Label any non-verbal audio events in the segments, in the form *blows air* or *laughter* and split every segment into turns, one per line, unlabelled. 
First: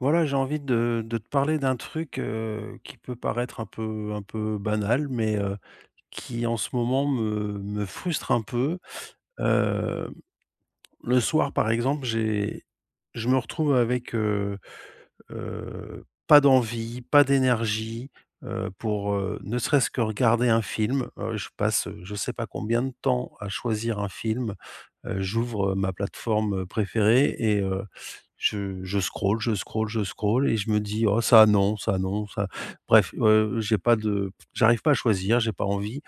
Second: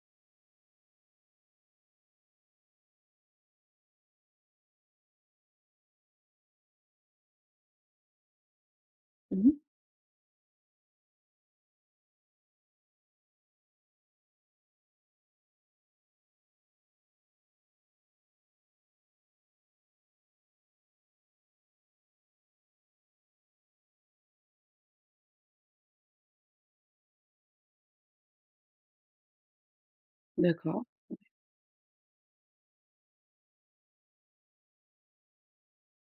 Voilà j'ai envie de de te parler d'un truc, heu, qui peut paraître un peu un peu banal, mais heu, qui en ce moment me me frustre un peu.
Mmh mh.
Hem, le soir par exemple, j'ai je me retrouve avec, heu heu, pas d'envie, pas d'énergie, heu, pour, heu, ne serait-ce que regarder un film. Heu, je passe, heu, je sais pas combien de temps à choisir un film. Heu, j'ouvre ma plateforme préférée et heu, je je scroll, je scroll, je scroll, et je me
D'accord.
dis:
Ouais.
«Oh ça non, ça non, ça» bref, heu, j'ai pas de j'arrive pas à choisir, j'ai pas envie.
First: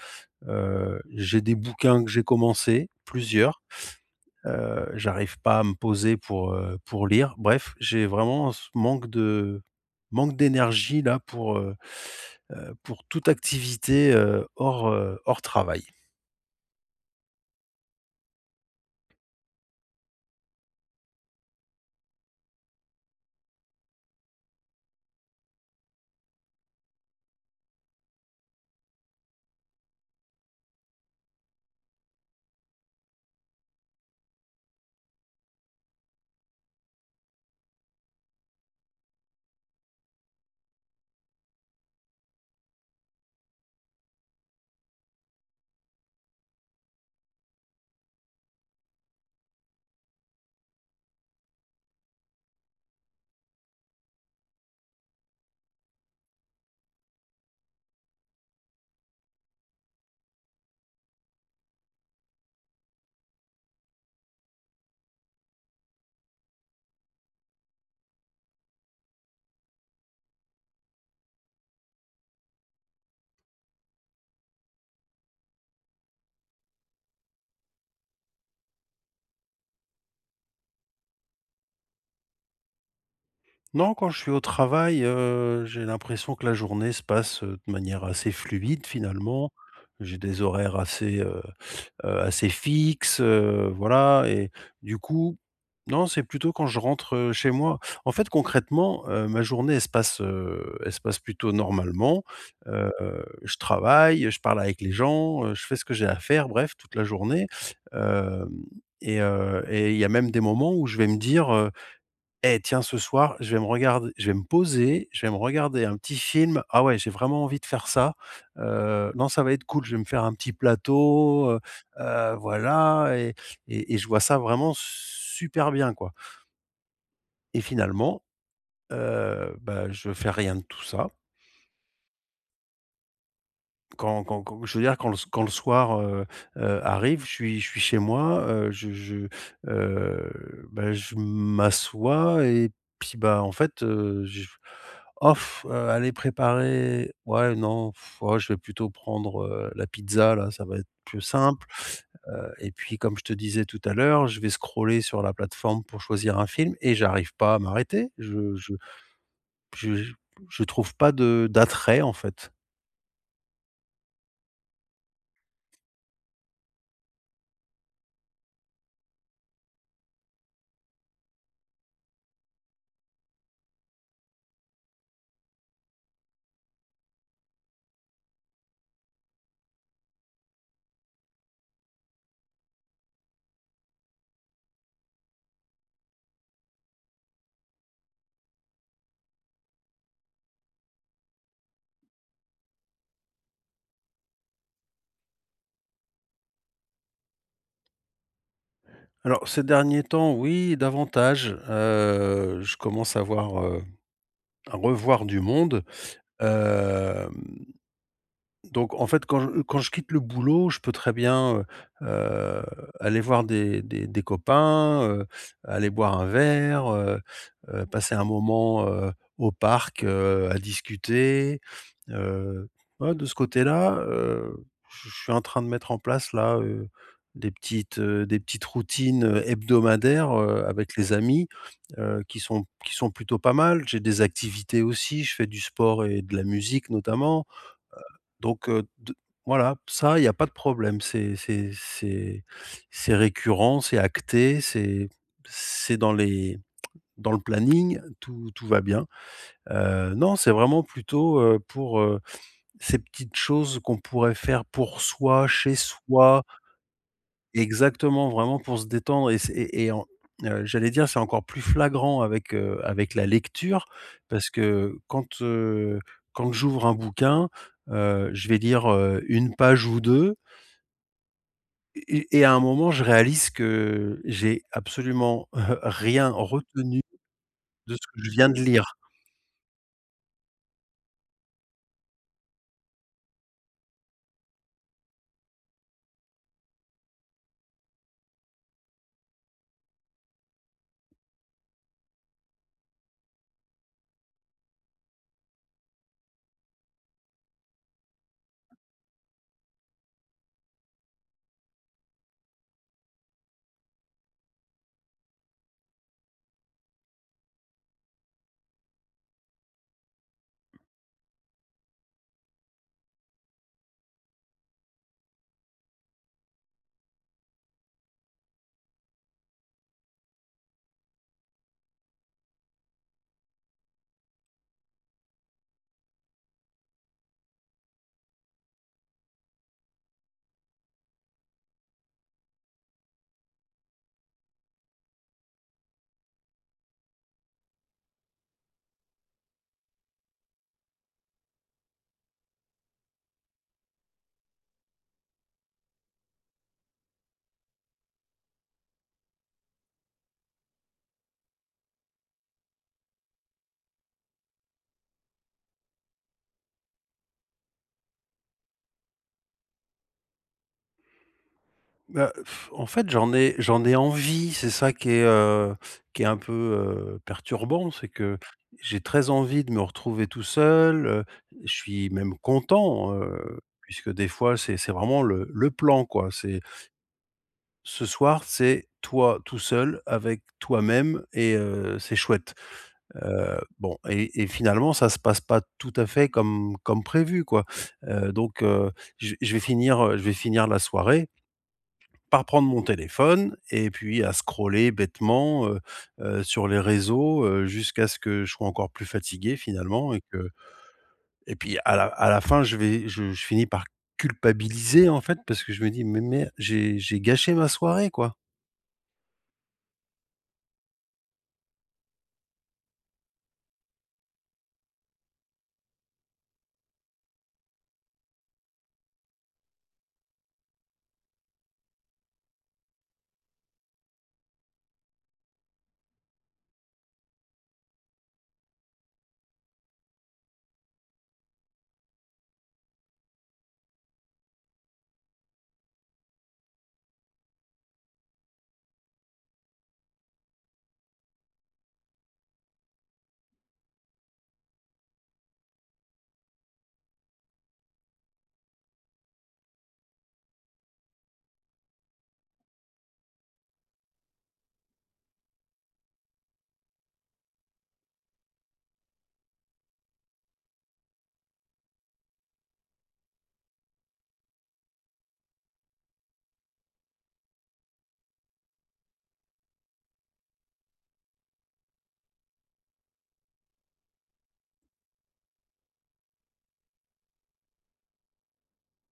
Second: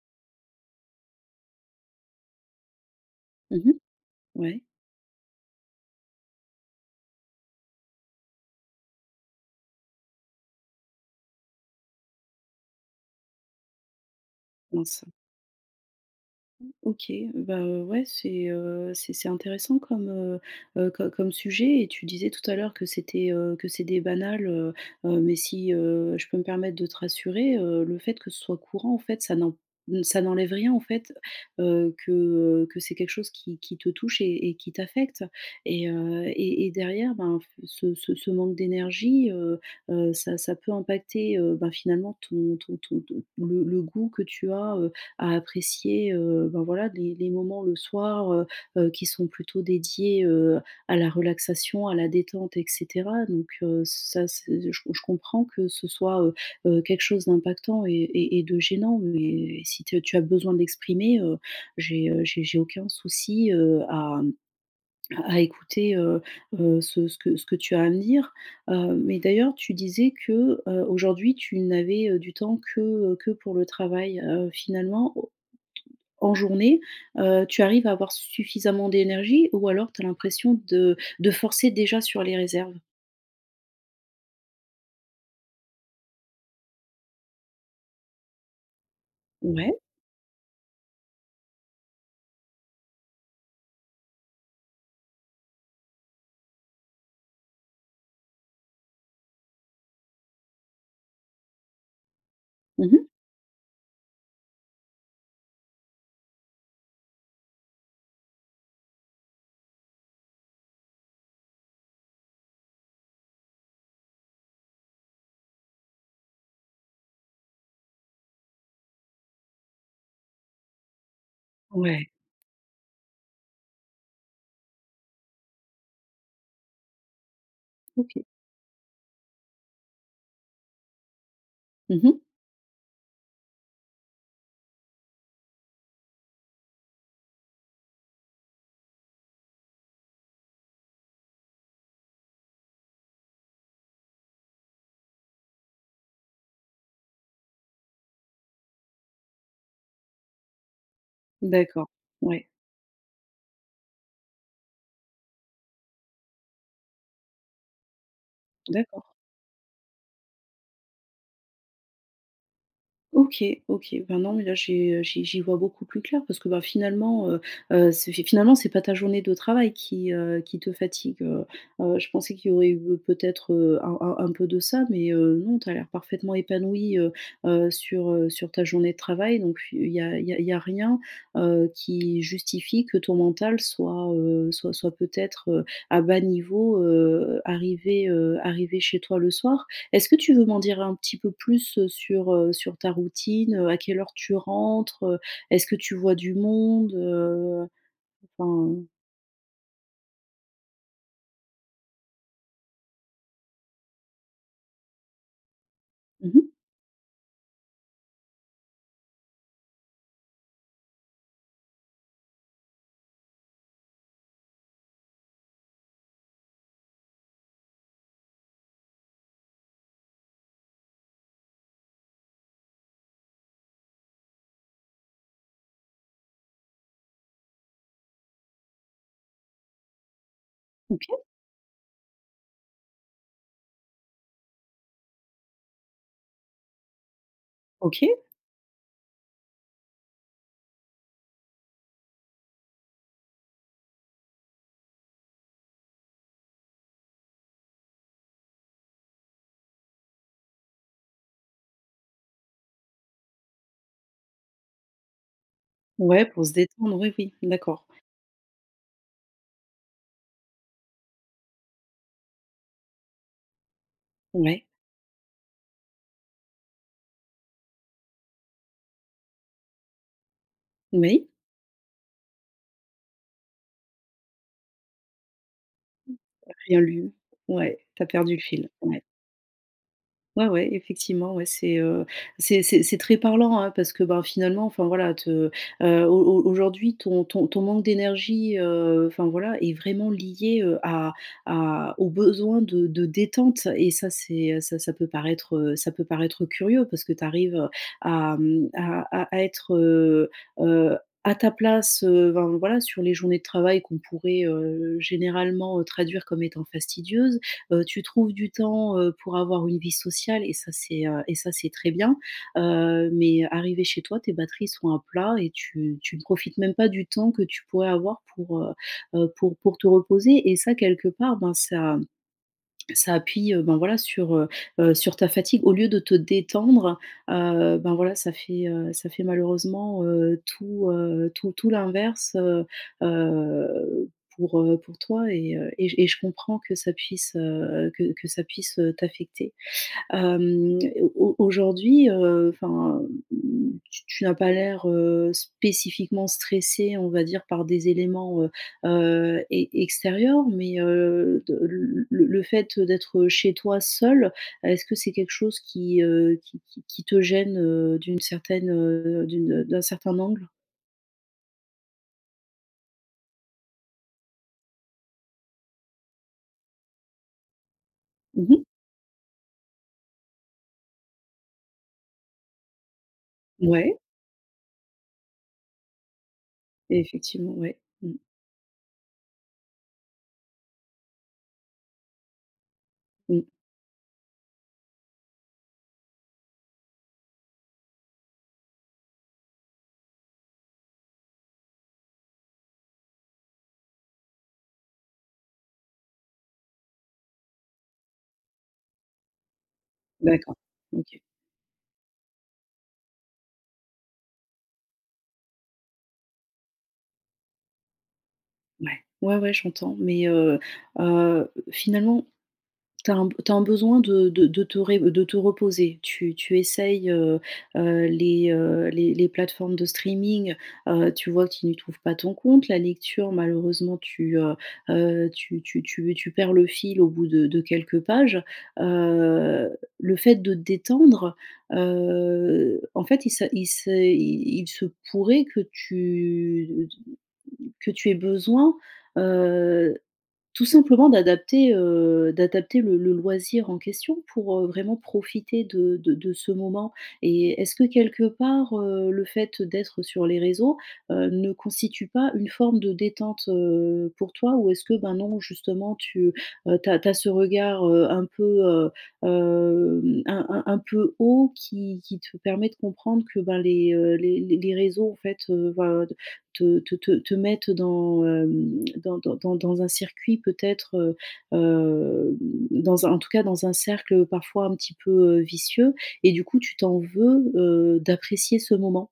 Heu, j'ai des bouquins que j'ai commencé,
Mmh
plusieurs,
mh. Ouais.
heu, j'arrive pas à me poser pour, heu, pour lire bref, j'ai vraiment ce manque de manque d'énergie là pour, heu heu, pour toute activité, heu, hors
Mince.
hors travail.
OK, bah heu, ouais c'est, heu, c'est c'est intéressant comme, heu heu, co comme sujet et tu disais tout à l'heure que c'était, heu, que c'était banal, heu heu, mais si, heu, je peux me permettre de te rassurer, heu, le fait que ce soit courant en fait, heu, ça n'en ça n'enlève rien en fait, heu, que, heu, que c'est quelque chose qui qui te touche et et qui t'affecte et, heu, et et derrière ben f ce ce ce manque d'énergie, heu heu, ça ça peut impacter, heu, bah finalement, ton ton ton le le goût que tu as, heu, à apprécier, heu, ben voilà les les moments le soir, heu heu, qui sont plutôt dédiés, heu, à la relaxation à la détente et cetera. Donc heu, ça c j je comprends que ce soit, heu heu, quelque chose d'impactant et et et de gênant mais si t tu as besoin d'exprimer, heu, j'ai, heu, j'ai j'ai aucun souci, heu, à à écouter, heu heu, ce ce que ce que tu as à me dire. Heu, mais d'ailleurs, tu disais que, heu, aujourd'hui tu n'avais, heu, du temps que, heu, que pour le travail, heu, finalement, heu, en journée, heu, tu arrives à avoir suffisamment d'énergie ou alors tu as l'impression de de forcer déjà sur les réserves?
Non, quand je suis au travail, heu, j'ai l'impression que la journée se passe, heu, de manière assez fluide, finalement.
Ouais.
J'ai des horaires assez, heu heu, assez fixes, heu, voilà et du coup, non, c'est plutôt quand je rentre, heu, chez moi. En fait, concrètement, heu, ma journée, elle se passe, heu, elle se passe plutôt normalement.
Mmh
Heu,
mh.
je travaille. Heu, je parle avec les gens, heu, je fais ce que j'ai à faire, bref, toute la journée. Hem et heu et il y a même des moments où je vais me dire, heu: «Eh, tiens, ce soir, je vais me regard je vais me poser, je vais me regarder un petit film. Ah, ouais, j'ai vraiment envie de faire ça. Heu, non, ça va être cool, je vais me faire un petit plateau, heu
Ouais.
heu, voilà» et et et je vois ça vraiment super bien, quoi. Et finalement,
OK.
heu, bah, je fais rien de tout ça.
Mmh mh.
Quand quand quand, je veux dire, quand le s quand le soir, heu heu, arrive, je suis je suis chez moi. Heu, je je, heu, bah, je m'assois et puis, ben, en fait, heu, je oh *blows air* heu, aller préparer, ouais, non *blows air* oh, je vais plutôt prendre, heu, la pizza-là, ça va être plus simple,
D'accord, ouais.
heu et puis, comme je te disais tout à l'heure, je vais scroller sur la plateforme pour choisir un film et j'arrive pas à m'arrêter. Je je p
D'accord.
je j je trouve pas de d'attrait, en fait.
OK, OK. Bah, non, mais là, j'ai, heu, j' j'y vois beaucoup plus clair, parce que, bah, finalement, heu, heu, c'est fi finalement c'est pas ta journée de travail qui, heu, qui te fatigue, heu, heu, je pensais qu'il y aurait eu peut-être, heu, un un un peu de ça, mais heu, non, tu as l'air parfaitement épanoui, heu, heu, sur, heu, sur ta journée de travail, donc f il y a il y a il y a rien, heu, qui justifie que ton mental soit, heu, soit soit peut-être, heu, à bas niveau, heu, arrivé, heu, arrivé chez toi le soir. Est-ce que tu veux m'en dire un petit peu plus sur, heu, sur ta routine, heu, à quelle heure tu rentres? Est-ce que tu vois du monde, heu, enfin
Alors ces derniers temps, oui, davantage, heu, je commence à voir, heu, à revoir du monde,
Mmh mh.
hem, donc en fait, quand je quand je quitte le boulot, je peux très bien, heu, heu, aller voir des des des copains, heu, aller boire un verre, heu, heu, passer un moment, heu, au parc, heu, à discuter, heu, ouais, de ce côté-là, heu, je je suis en train de mettre en place là, heu, des petites, heu, des petites routines, heu, hebdomadaires, heu, avec les
OK.
amis, heu, qui sont qui sont plutôt pas mal. J'ai des activités aussi, je fais du sport et de la musique notamment, heu,
OK.
donc heu, d voilà, ça, il y a pas de problème, c'est c'est c'est c'est récurrent, c'est acté, c'est c'est dans les dans le planning, tout tout va bien, heu, non, c'est vraiment plutôt, heu, pour, heu, ces petites choses qu'on pourrait faire pour soi, chez
Ouais,
soi
pour se détendre. Oui, oui, d'accord. Ouais.
exactement, vraiment pour se détendre et c'est et et en, heu, j'allais dire, c'est encore plus flagrant, avec, heu, avec la lecture parce
Ouais.
que quand, heu, quand j'ouvre un bouquin, heu, je vais lire, heu, 1 page ou 2
Oui.
et et et à un moment je réalise que j'ai absolument *chuckles* rien
Rien
retenu
lu, ouais,
de
tu as
ce que je
perdu le
viens de
fil,
lire.
ouais. Ouais, ouais, effectivement, ouais, c'est, heu, c'est c'est c'est très parlant, hein, parce que, ben, finalement, enfin voilà, te, heu, au au aujourd'hui ton ton ton manque d'énergie, heu, enfin voilà, est vraiment lié, heu, à à aux besoins de de détente. Et ça c'est, heu, ça ça peut paraître, heu, ça peut paraître curieux parce que tu arrives, heu, à, mmh, à à être, heu, heu, à ta place, heu, ben voilà, sur les journées de travail qu'on pourrait, heu, généralement, heu, traduire comme étant fastidieuses. Heu, tu trouves du temps, heu, pour avoir une vie sociale, et ça c'est, heu, et ça c'est très bien. Heu, mais heu, arrivé chez toi, tes batteries sont à plat et tu tu ne profites même pas du temps que tu pourrais avoir pour, heu, heu, pour pour te reposer. Et ça quelque part, ben, ça ça appuie, heu, ben voilà sur, heu, heu, sur ta fatigue. Au lieu de te détendre, heu, ben, voilà, ça fait, heu, ça fait malheureusement, heu, tout, heu, tout tout l'inverse, heu heu, pour, heu, pour toi. Et heu, et j et je comprends que ça puisse, heu, que que ça puisse, heu, t'affecter. Hem, au au aujourd'hui, heu, enfin, mmh, tu tu n'as pas l'air, heu, spécifiquement stressé, on va dire, par des éléments, heu, heu, e extérieurs, mais heu, de le le le fait d'être chez toi seul, heu, est-ce que c'est quelque chose qui, heu, qui qui qui te gêne, heu d'une certaine, heu, d'une d'un certain angle?
Bah, heu, *scoffs* en fait, j'en ai j'en ai envie, c'est ça qui est, heu qui est un peu, heu, perturbant, c'est que
Mmh mh.
j'ai très envie de me retrouver tout seul, heu, je suis même content, heu,
Mouais.
puisque des fois c'est c'est vraiment le le plan quoi, c'est
Effectivement, ouais,
ce
mmh.
soir, c'est toi tout seul avec toi-même et heu, c'est chouette.
Mmh.
Heu, bon et et finalement ça se passe pas tout à fait comme comme prévu quoi. Heu, donc heu, je vais je vais finir, heu, je vais finir la soirée *swallows* par prendre mon téléphone et puis à scroller bêtement, heu heu, sur les réseau, heu, jusqu'à ce que je sois encore plus fatigué finalement et que
D'accord, OK.
et puis à la à la fin je vais je je finis par culpabiliser en fait parce que je me dis: «Mais mer j'ai j'ai gâché ma soirée quoi.»
Ouais. Ouais, ouais j'entends, mais heu heu, finalement tu as un b tu as un besoin de de de te ré de te reposer, tu tu essayes, heu heu, les, heu, les les plateformes de streaming, heu, tu vois que tu n'y trouves pas ton compte. La lecture malheureusement tu, heu heu tu tu tu tu perds le fil au bout de de quelques pages, heu, le fait de te détendre, heu, en fait il se il se, heu il il se pourrait que tu que tu aies besoin, heu, tout simplement d'adapter, heu, d'adapter le le loisir en question pour, heu, vraiment profiter de de de ce moment et est-ce que quelque part, heu, le fait d'être sur les réseaux, heu, ne constitue pas une forme de détente, heu, pour toi? Ou est-ce que ben non justement tu, heu tu as tu as ce regard, heu, un peu, heu, hem, un un un peu haut qui qui te permet de comprendre que ben les, heu, les les réseaux en fait, heu, ben d te te te te mettent, heu, dans, heu, *clicks tongue* dans dans dans dans un circuit peut-être, heu heu dans un en tout cas dans un cercle parfois un petit peu, heu, vicieux et du coup tu t'en veux, heu, d'apprécier ce moment?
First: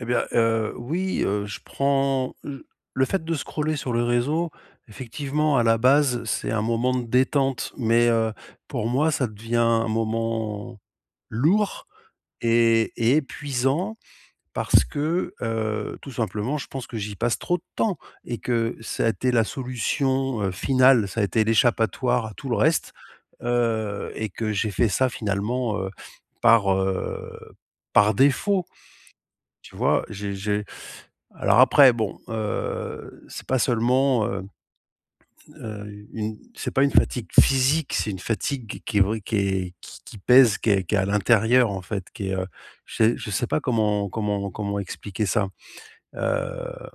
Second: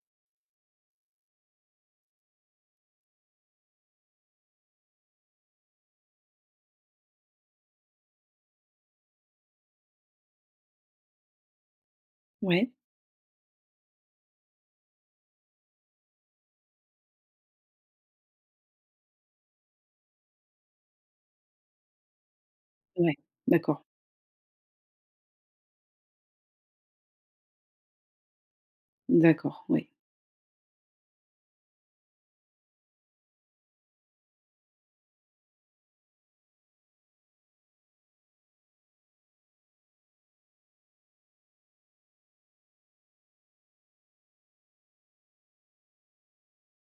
Et bien, heu, oui, heu, je prends l le fait de scroller sur les réseaux, effectivement, à la base, c'est un moment de détente, mais heu, pour moi, ça devient un moment lourd
Ouais.
et et épuisant parce que, heu, tout simplement, je pense que j'y passe trop de temps et que ça a été la solution, heu, finale, ça a été l'échappatoire à tout le reste,
Ouais, d'accord.
heu, et que j'ai fait ça finalement, heu, *sniffs* par, heu, par défaut.
D'accord,
Tu
ouais.
vois? J'ai j'ai *sucks teeth* alors après bon, heu, c'est pas seulement, heu *swallows* heu, une c'est pas une fatigue physique, c'est une fatigue qui est vraie, qui est qui qui pèse, qui est qui est à l'intérieur en fait, qui est, heu, je sais je sais pas comment comment comment expliquer ça. Heu,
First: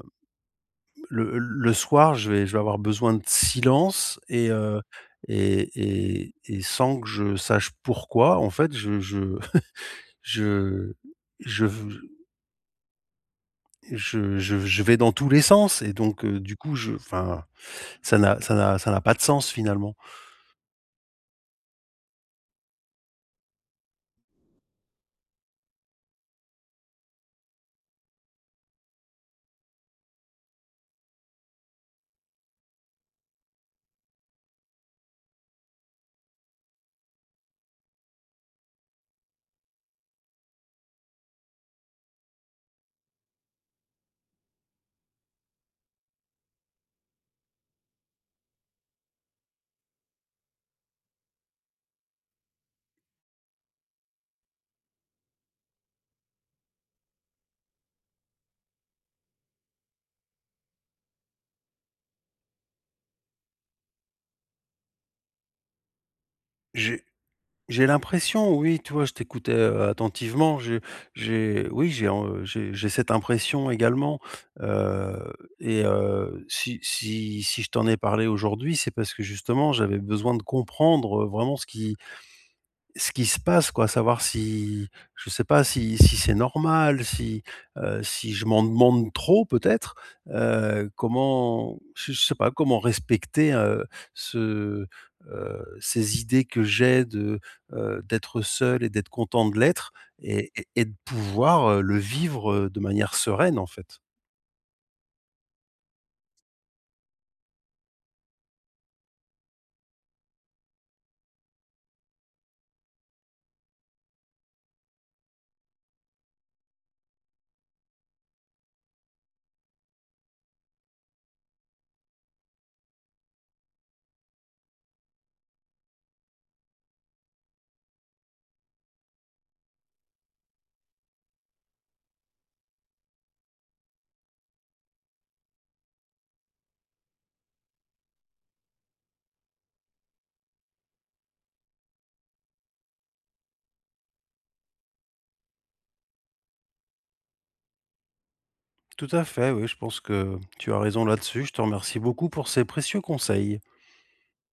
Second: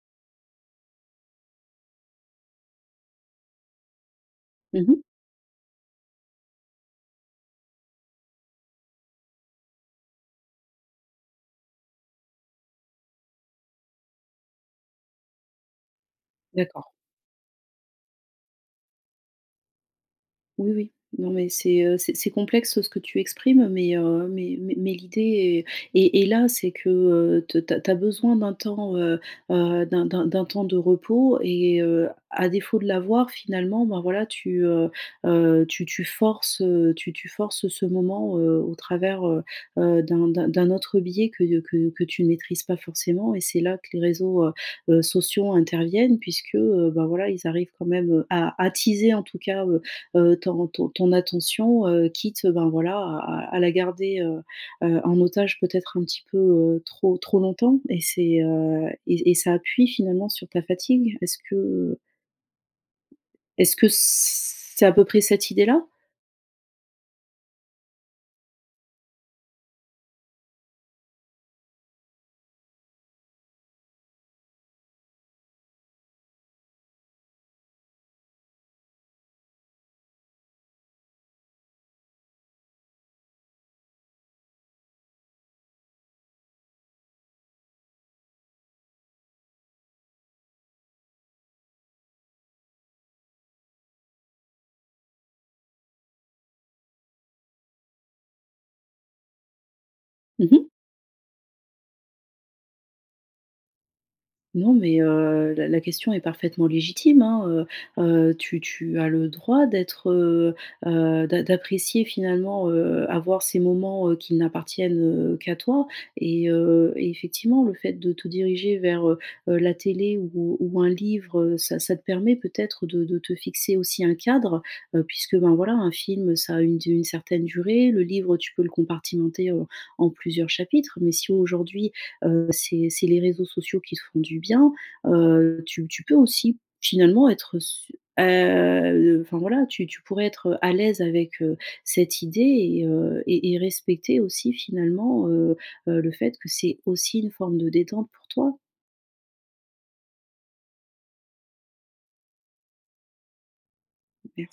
le l le soir, je vais je vais avoir besoin de silence et heu,
Mmh mh.
et et et sans que je sache pourquoi, en fait, je je *chuckles* je je v je je je je vais dans tous les sens et donc heu, du coup,
D'accord.
je enfin, ça n'a ça n'a ça n'a pas de sens finalement.
Oui, oui, non mais c'est, heu, c'est c'est complexe ce que tu exprimes mais heu mais mais mais l'idée est est est là c'est que, heu, te tu as tu as besoin d'un temps, heu heu, d'un d'un d'un temps de repos et heu, à défaut de l'avoir finalement, bah, voilà tu, heu heu tu tu forces, heu, tu tu forces ce moment, heu, au travers, heu heu, d'un d'un d'un autre biais que de que que tu ne maîtrises pas forcément et c'est là que les réseaux, heu heu, sociaux interviennent. Puisque, heu, bah, voilà ils arrivent quand même, heu, à attiser en tout cas, heu heu, ton ton -ton attention, heu, quitte ben voilà à à à la garder, heu heu, en otage peut-être un petit peu, heu, trop, trop longtemps et c'est, heu et et ça appuie finalement sur ta fatigue. Est-ce que heu est-ce que ss c'est à peu près cette idée-là?
J'ai j'ai l'impression oui tu vois je t'écoutais, heu, attentivement, j'ai j'ai oui j'ai en j'ai j'ai cette impression également, *sucks teeth* heu, et heu, si si si je t'en ai parlé aujourd'hui, c'est parce que justement j'avais besoin de comprendre vraiment ce qui ce qui se passe quoi, savoir si je sais pas si si c'est normal, si, heu, si je m'en demande trop peut-être? Heu, comment, j je sais pas comment respecter, heu, ce, heu ces idées que j'ai de, heu, d'être seul et d'être content de l'être
Mmh
et et
mh.
et de pouvoir, heu, le vivre de manière sereine en fait.
Non, mais heu, la la question est parfaitement légitime, hein, heu, heu, tu tu as le droit d'être, heu heu, d'a d'apprécier finalement, heu, avoir ces moments, heu, qui n'appartiennent, heu, qu'à toi et heu et effectivement le fait de te diriger vers, heu heu la télé ou ou un livre, heu ça ça te permet peut-être de de te fixer aussi un cadre, heu, puisque ben voilà un film ça a une du une certaine durée, le livre tu peux le compartimenter en en plusieurs chapitres. Mais si aujourd'hui, heu, c'est c'est les réseaux sociaux qui te font du bien, heu, tu tu peux aussi finalement être s heu, enfin voilà tu tu pourrais être à l'aise avec, heu, cette idée et heu, et et respecter aussi finalement, heu heu, le fait que c'est aussi une forme de détente pour toi.
Tout à fait oui, je pense que tu as raison là-dessus, je te remercie beaucoup pour ces précieux conseils.
Merci.